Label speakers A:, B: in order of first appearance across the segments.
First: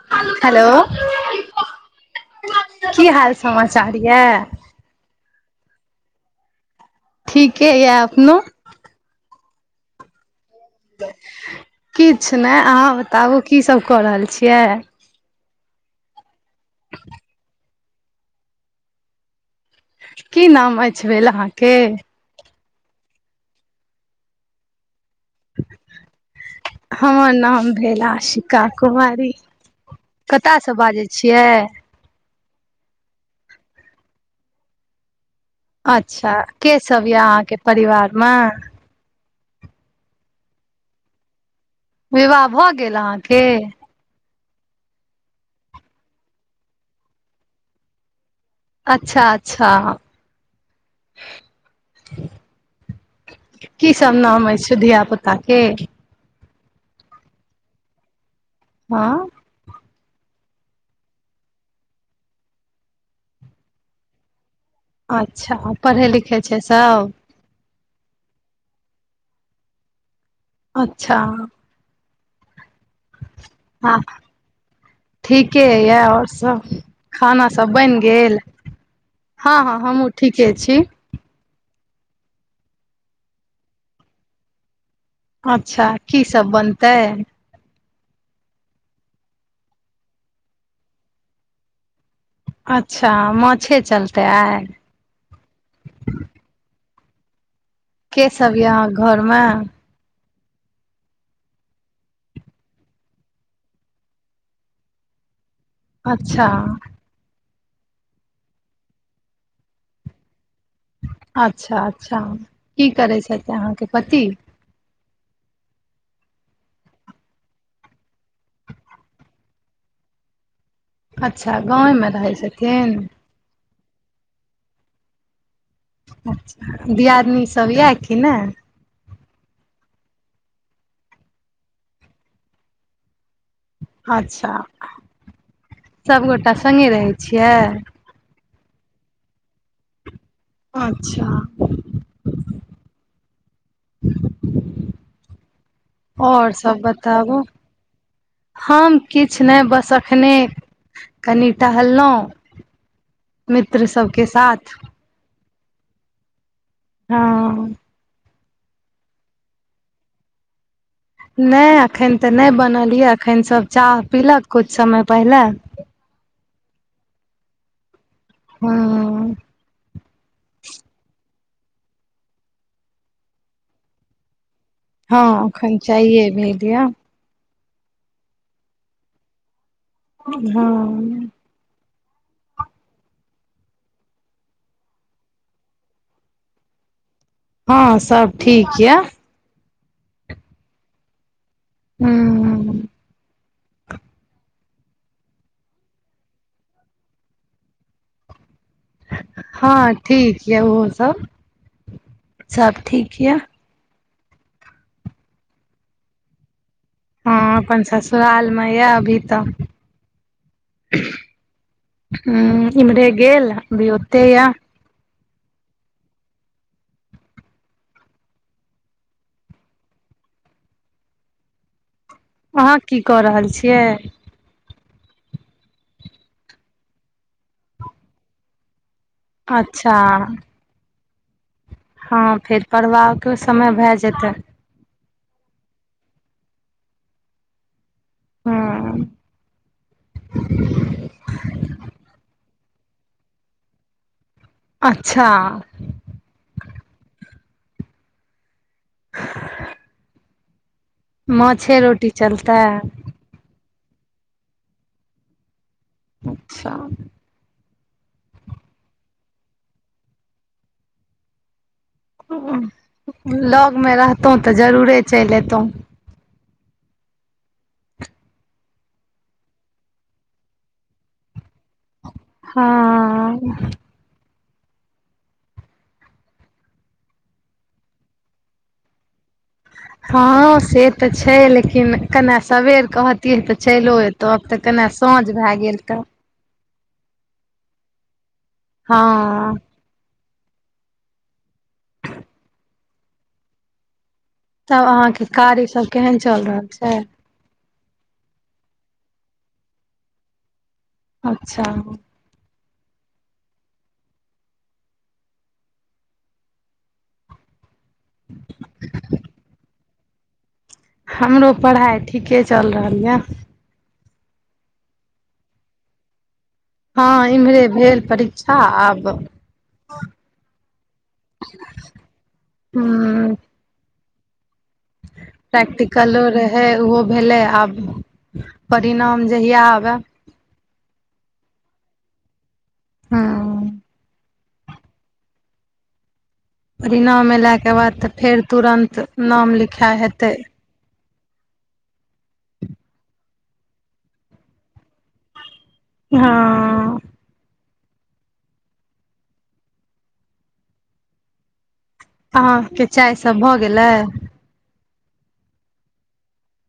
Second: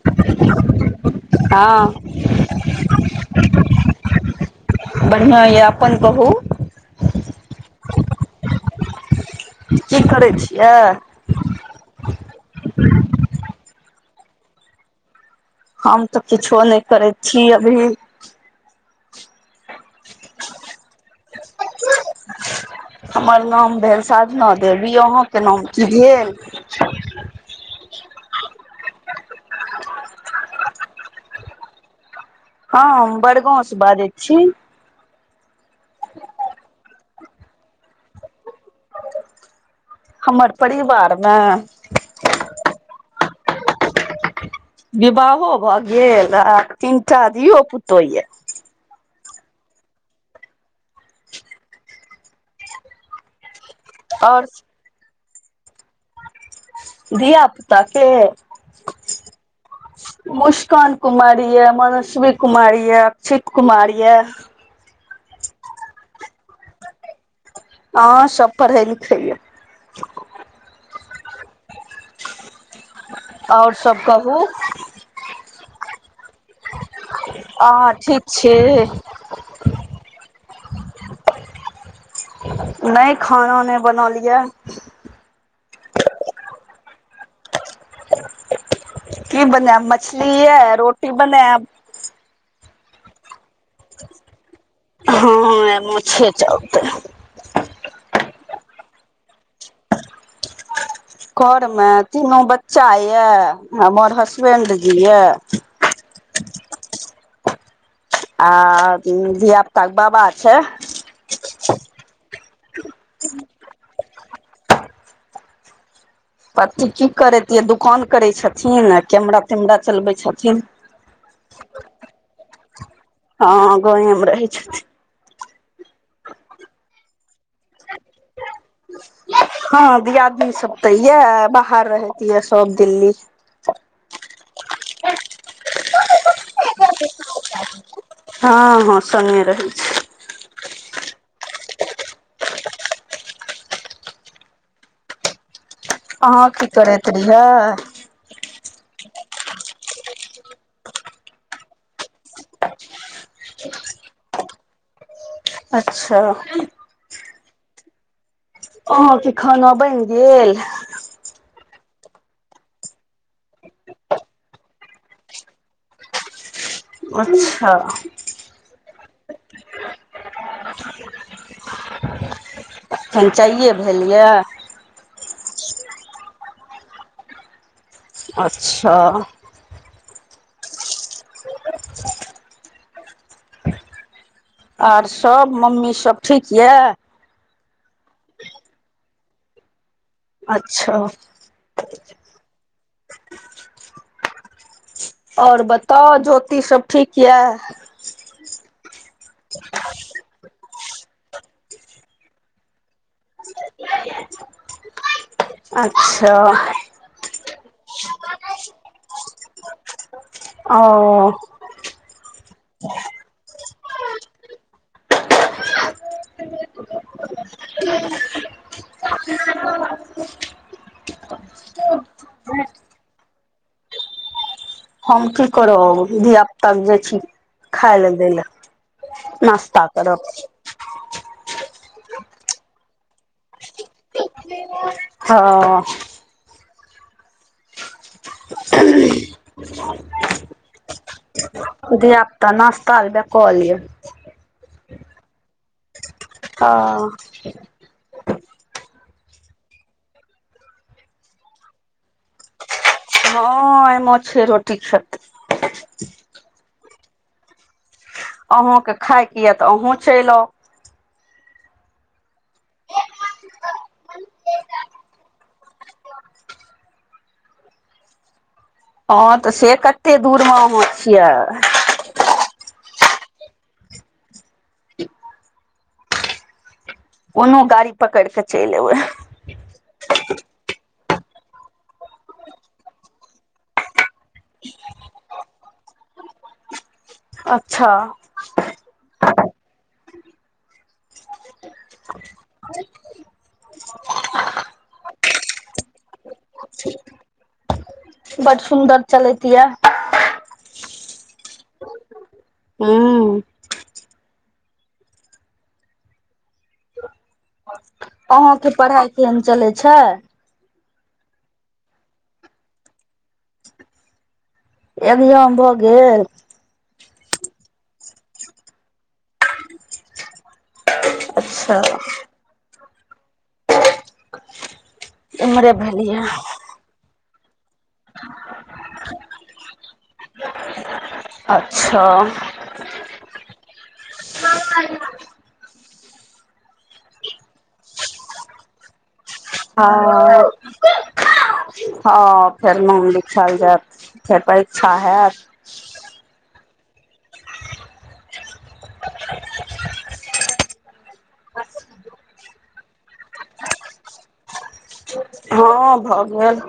A: हं
B: हेलो की हाल समाचार यऽ
A: बढ़िआ यऽ अपन कहू
B: ठीके यए अपनो
A: की करै छिय
B: किछु नय अहाँ बताबु की सब कऽ रहल छियै
A: हम तऽ किछो नय करै छी अभी
B: की नाम अइछ भेल अहाँके
A: हमर नाम भेल साधना देवी अहाँके नाम की भेल
B: हमर नाम भेल आशिका कुमारी कतयसँ बाजै छियइ
A: हँ हम बड़गाँंव से बाजय छी
B: अच्छा के सब यऽ अहाँके परिवार में
A: हमर परिवार में
B: विवाह भऽ गेल अहाँके
A: विवाहो भऽ गेल आ तीनटा इो पुतो या
B: अच्छा अच्छा की सब
A: और
B: नाम अछि छै धिय पुता के
A: धिया पूता के
B: हँ
A: मुस्कान कुमारी यए मनस्वी कुमार यए अक्षित कुमार यऽ
B: अच्छा पढ़ै लिखै छै सब
A: ह सब पढ़ै लिखै या
B: अच्छा
A: आओर
B: आ
A: सब कहू
B: ठीके या आओर सभ खानासभ
A: अहाँ
B: बनि
A: ठीक
B: गेल
A: छी
B: हँ हँ हँ हमू ठिके छि
A: नहि खाना नहि बनल यए
B: अच्छा की सब बनतै
A: की बनय मछली ह रोटी बनैब
B: अच्छा माछे चलते आए
A: हँ माछैे चलतै
B: के बब यऽ अहाँके घरमे
A: घरमे तीनू बच्चा ये हमर हसबेंड जी ये
B: अच्छा
A: आ धिया पुताके बाबा छै
B: अच्छा अच्छा कि करै छथ अहाँके पति
A: पति कि करैतियै दुकान करै छथिन आ कैमरा तेमरा चलबै छथिन
B: अच्छा गाँवेमे रहै छथिन
A: हँ गावे मे रहैय छथिन्ह
B: अच्छा दियदनी सब यए कि नै
A: हँ द आदमी सब तऽ यए बाहर रहत यै सब दिल्ली
B: अच्छा सभगोटा संगे रहै छियै
A: हँ हँ संग रहैत छै
B: अच्छा
A: अहाँ
B: आओर
A: की
B: सभ
A: करैत
B: बताबू
A: रहियै
B: हम किछ नहि बसखने कनि टहलहुँ मित्र सबके साथ
A: अच्छा
B: हँ
A: अहाँके खाना बनि गेल
B: नहि एखन तऽ नहि बनल यऽ अखन सभ चाह पीलक किछु समय पहिले
A: अच्छा
B: हँ
A: अखन चाइए भेल या
B: हँ अखन चाइए भेल यऽ
A: अच्छा
B: हँ
A: आर सब मम्मीसभ ठीक यऽ
B: हँ सब ठीक य
A: अच्छा
B: हूँ
A: और बताउ ज्योति सब ठीक यऽ
B: हँ ठीक यऽ ओहो सब सब ठीक यै
A: अच्छा
B: हँ अपन ससुराल में यऽ अभी तऽ
A: औ
B: हं इम्हरे गेल अभी ओते य अहाँ की कऽ रहल छियइ
A: हम की करब धिय पुता के जा छी खाय ले दै लए नाश्ता
B: अच्छा
A: करब
B: हँ फेर पढ़बाके समय भए जेतय
A: हँ
B: हम्म
A: धियापता नस्तऽ ल बैकल य
B: अच्छा
A: हं
B: हं माछे रोटी चलतय
A: हँ मछ रोटी खैतय
B: अच्छा
A: अहूँके खायके ये तऽ अहूँ चलि आउ
B: लग में रहतहुँ तऽ
A: आउ
B: जरूरे चलि एतहुँ
A: हँ तऽ से कते दूर में अहाँ छियै
B: हँ
A: कोनो गाड़ी पकड़ कऽ चइल एबै [unintelligible]
B: हँ से तऽ छय लेकिन कने सबेर कहतियै तऽ चैलो एतै अब तऽ कने साँझ भए गेल तऽ
A: अच्छा
B: हँ
A: [unintelligible]
B: तब अहाँ के कार्य सब केहन चल रहल छै
A: बड सुन्दर चलैत यए
B: अच्छा
A: हूँ अहाँ के पढ़ाई केहन चले छै
B: हमरो पढ़ाइ ठीके चाइल रहल यऽ
A: एगजाम भऽ गेल
B: हँ इम्हरे भेल परीक्षा आब
A: अच्छा
B: हँ
A: इम्हरे
B: प्रैक्टिकलो
A: भेलियै
B: रहए हे ओहो भेलै आब परिणाम जहिया आबए
A: अच्छा
B: हूँ
A: [unintelligible]
B: [unintelligible] के बाद त फेर तुरन्त नाम लिख
A: हँ हँ फेर नाम लिखायल जायत फेर परीक्षा हैत
B: हँ
A: [inaudible]
B: अहाँकेँ चाय सब भऽ गेलै
A: हँ भऽ गेल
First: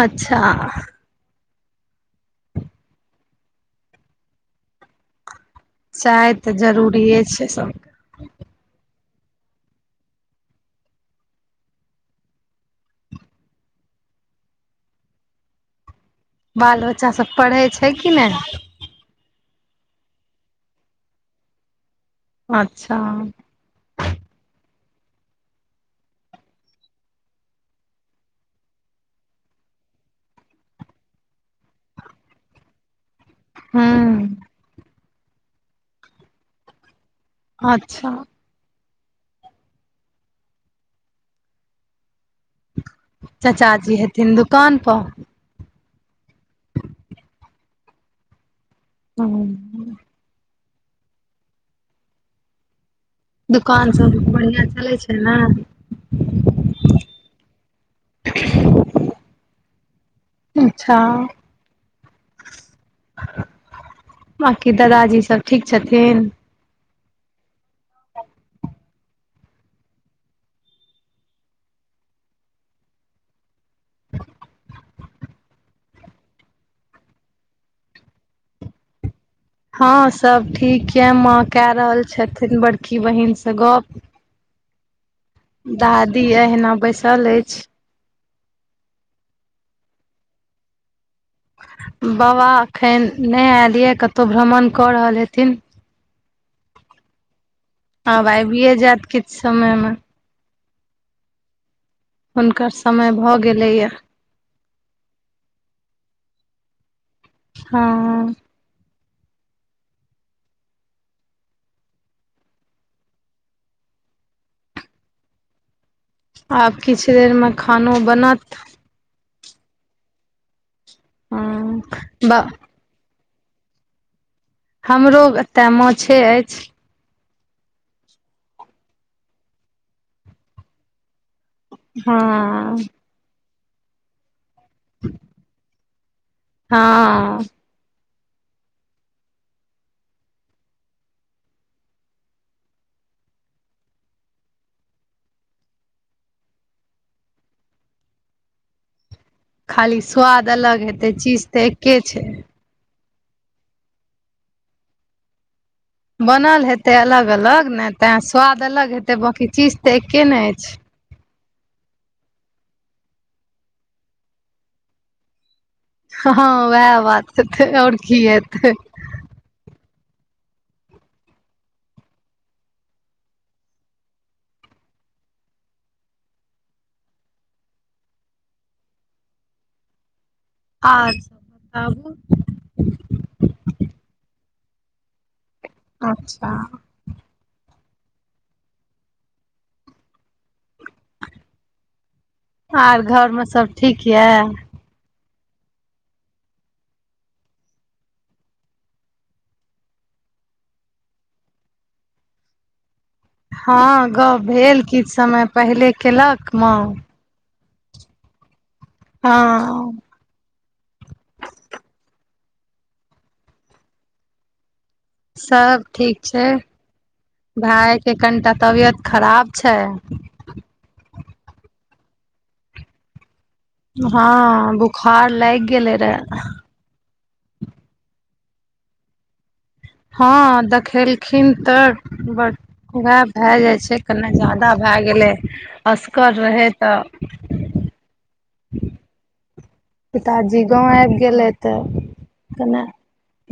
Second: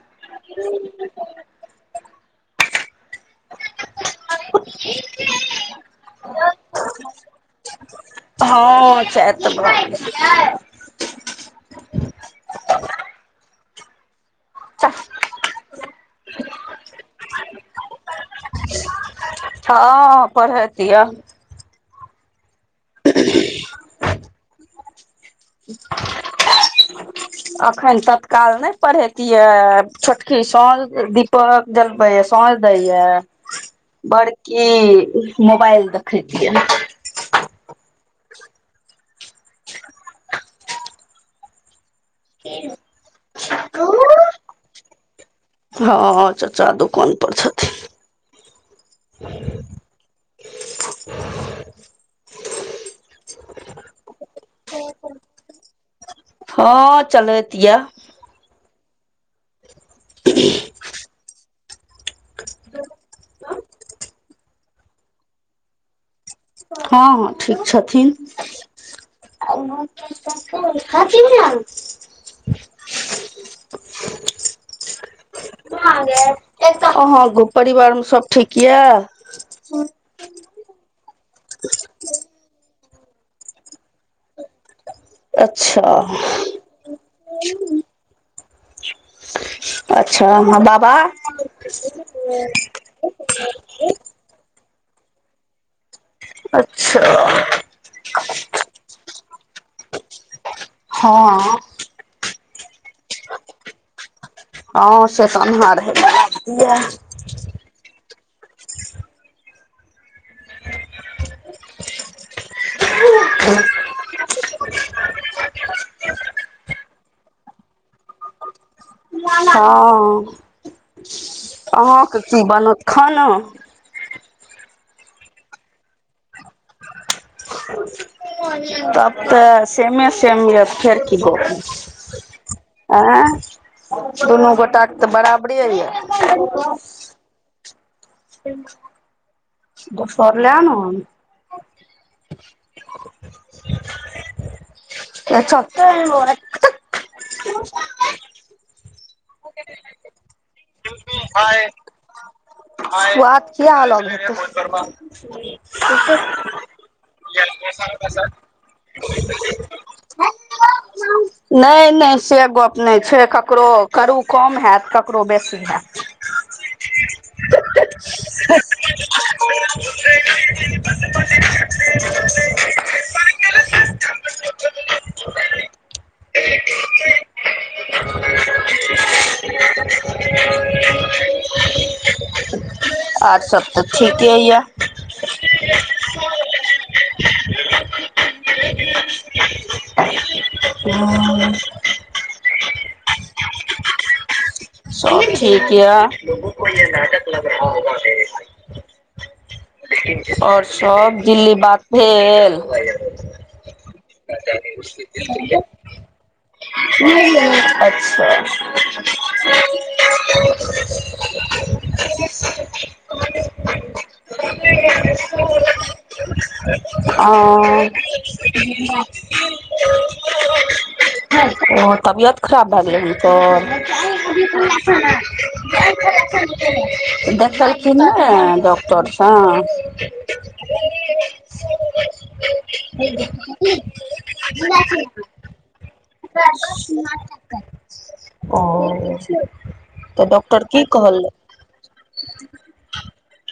B: अच्छा
A: [inaudible]
B: चाय तऽ जरूरिये छै सभकेँ
A: हँ चाच तऽ भऽ गेलै
B: बाल बच्चा सब पढ़ै छै कि नहि
A: हँ पढ़ैत य
B: अच्छा
A: अखैन तत्काल नहि पढ़ैतियै छोटकी साँझ दीपक जलबै यऽ साँझ दै यऽ
B: हूँ
A: बड़की मोबाइल दखैत यऽ
B: अच्छा
A: [inaudible]
B: चचा जी हेथिन दुकान पऽ
A: हँ चचा दुकान पर छथिन
B: हँ
A: [inaudible]
B: दुकान सब बढ़िआँ चलै
A: छथिन
B: छै नऽ
A: हँ चलैत यऽ
B: अच्छा
A: [inaudible]
B: बकी दादाजी सब ठीक छथिन
A: हँ हँ ठीक छथिन [inaudible] [inaudible] अहाँ गो परिवार मे सब ठीक यऽ
B: हँ सब ठीक यऽ माँ कए रहल छथिन बड़की बहिनसँ गप
A: अच्छा
B: दादी अहिना बैसल अछि
A: अच्छा हँ बाबा
B: बाबा एखन नहि आयल यए कतहु भ्रमण कऽ रहल हेथिन
A: अच्छा
B: हब आबियए जायत किछ समयमे
A: हँ
B: हुनकर समय भऽ गेलै यऽ
A: हँ से तऽ [unintelligible]
B: हँ
A: [inaudible]
B: आब किछु देर मे खानो बनत
A: हँ
B: हँ
A: अहाँके
B: ब
A: की बनत खाना
B: हमरो एतऽ माछे अछि
A: तब तऽ सेमे सेमिय फेर की
B: हँ
A: गेप आँय दुनू गोटाके तऽ बराबरे यए
B: हँ
A: [unintelligible] दोसर लऽ न आन त छत
B: खाली स्वाद अलग हेतै चीज तऽ एके छै
A: स्वाद किया अलग हेतय
B: बनल हेतै अलग अलग ने तें स्वाद अलग हेतै बाकी चीज तऽ एके ने अछि
A: नहि नहि से गप नहि छै ककरो करू कम हैत ककरो बेसी हायत
B: हँ उएह बात हेतै आओर की हेतै
A: [inaudible]
B: और सब बताउ
A: आ ओर सब तऽ ठीके यऽ
B: अच्छा
A: [unintelligible]
B: आर घरमे सब ठीक यए
A: सब ठीक य ओर सभ दिल्ली बात भेल
B: हँ गप भेल किछु समय पहिले केलक माँ
A: अच्छा
B: हँ सब ठीक छै
A: अ
B: भाय के कनिटा तबियत खराब छै
A: ओ तबियत खराब भए गेलै
B: हँ
A: हन
B: बुखार लागि गेले रहे
A: तऽ देखलखिन ने डॉक्टरसँ
B: हँ देखेलखिन तऽ बड़ उएह भए जाइ छै कनि ज्यादा भए गेलै असगर रहै तऽ
A: ओ तऽ
B: पिताजी
A: डॉक्टर की
B: गाँंव आबि
A: कहल
B: गेलैतह तऽ कने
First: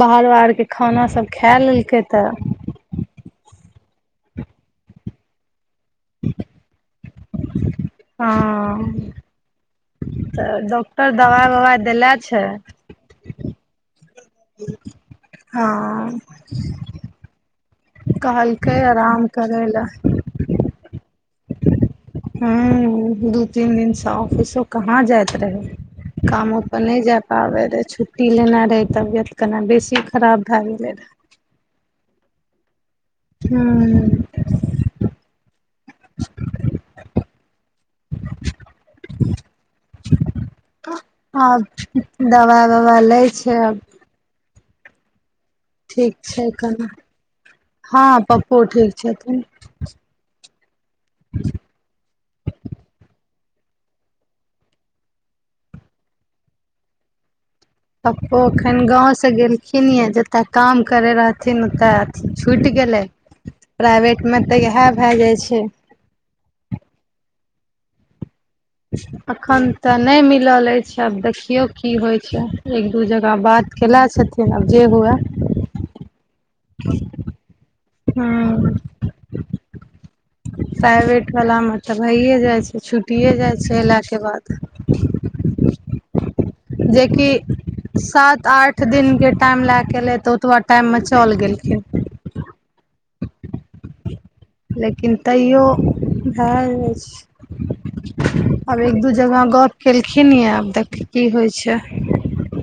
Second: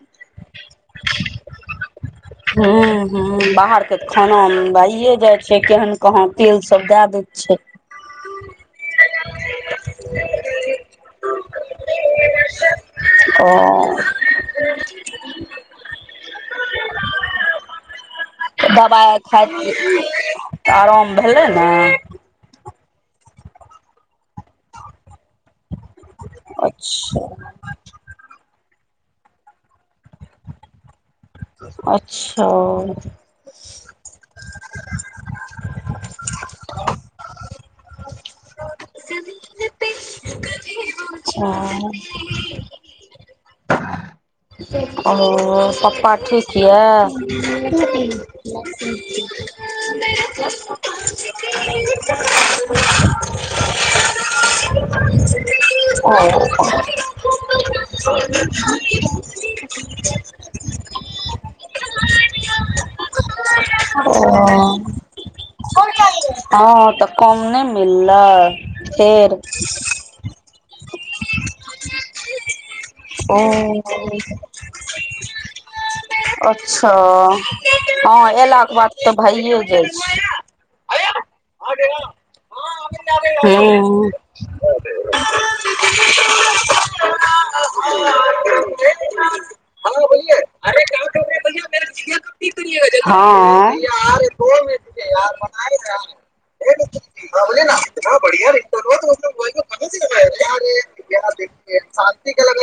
B: बाहारो आाहरके खाना सब खा लेलकै तऽ
A: ह ह बाहरके खानामे भइए जाइ छै केहन कहाँ तेल सब दए दै छै
B: हँ तऽ डॉक्टर दबाइ ववाइ देने छै
A: ओ
B: हँ कहलकै
A: दबाइ
B: आराम
A: खा
B: करै
A: तऽ
B: लए
A: आराम भेलै नऽ
B: हू दू तीन दिनसँ ऑफिसो कहाँ जाइत रहै कामो पर न जाय
A: अच्छा
B: पाबै तऽ छुट्टी लेना रहै तबियत केना बेसी खराब भए गेलै रहै
A: अच्छा
B: हँ
A: [inaudible]
B: आ
A: अच्छा
B: दवा वा लै छै आब
A: ओ पप्पा
B: छै
A: ठीक
B: कनि
A: यऽ
B: हँ पप्पो ठीक छथिन
A: [inaudible] हनक [unintelligible]
B: तो एखन गांव से गेल लखिन जतय काम करै रहथिन ओतऽ अथी छुटि गेलै प्राइवेटमे तऽ इएह भए जाइत छै
A: हँ तऽ कम नहि मिललै फेर
B: एखन तऽ ने मिलल अछि आब देखियौ की होइत छै एक दू जगह बात केला
A: ओ
B: छथिन आब जे हुए
A: अच्छा हँ
B: हूँ
A: अयलाके बाद तऽ भइए जाइ छै
B: प्राइवेट वलामे तऽ भइए जाइ छै छुट
A: हू
B: कि सात आठ दिनके टाइम लए क
A: हाँ
B: एलै तऽ ओतबा टाइम मे
A: बोलिए।
B: चल गेलखिन
A: [unintelligible] हँ मिनट के
B: लेकिन
A: यार
B: तैयो
A: बनाए यार
B: भए जाइ
A: बोले ना इतना
B: छै
A: बढ़िया रिटर्न
B: आब
A: हुआ
B: एक
A: तो
B: दू
A: मतलब
B: जगह
A: वही
B: गप
A: पता चल रहा है
B: केलखिन ये
A: यार
B: आब देख की होइ छै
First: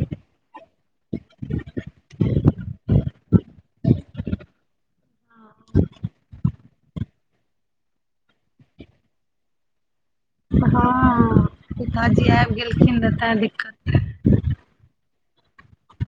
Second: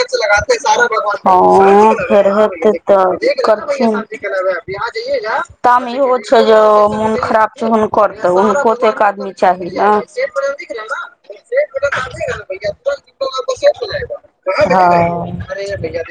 A: हँ फेरत सेते तऽ करथिन [unintelligible] छै जे ओ मोन खराब छै हुनकर तऽ हुनको ते एक आदमी चाही ने है ना
B: हँ
A: सेट बटन
B: पिताजी
A: दाबिएगा ना
B: आबि गेलखिन रहऽ तें दिक्कत
A: ह अ भै [unintelligible]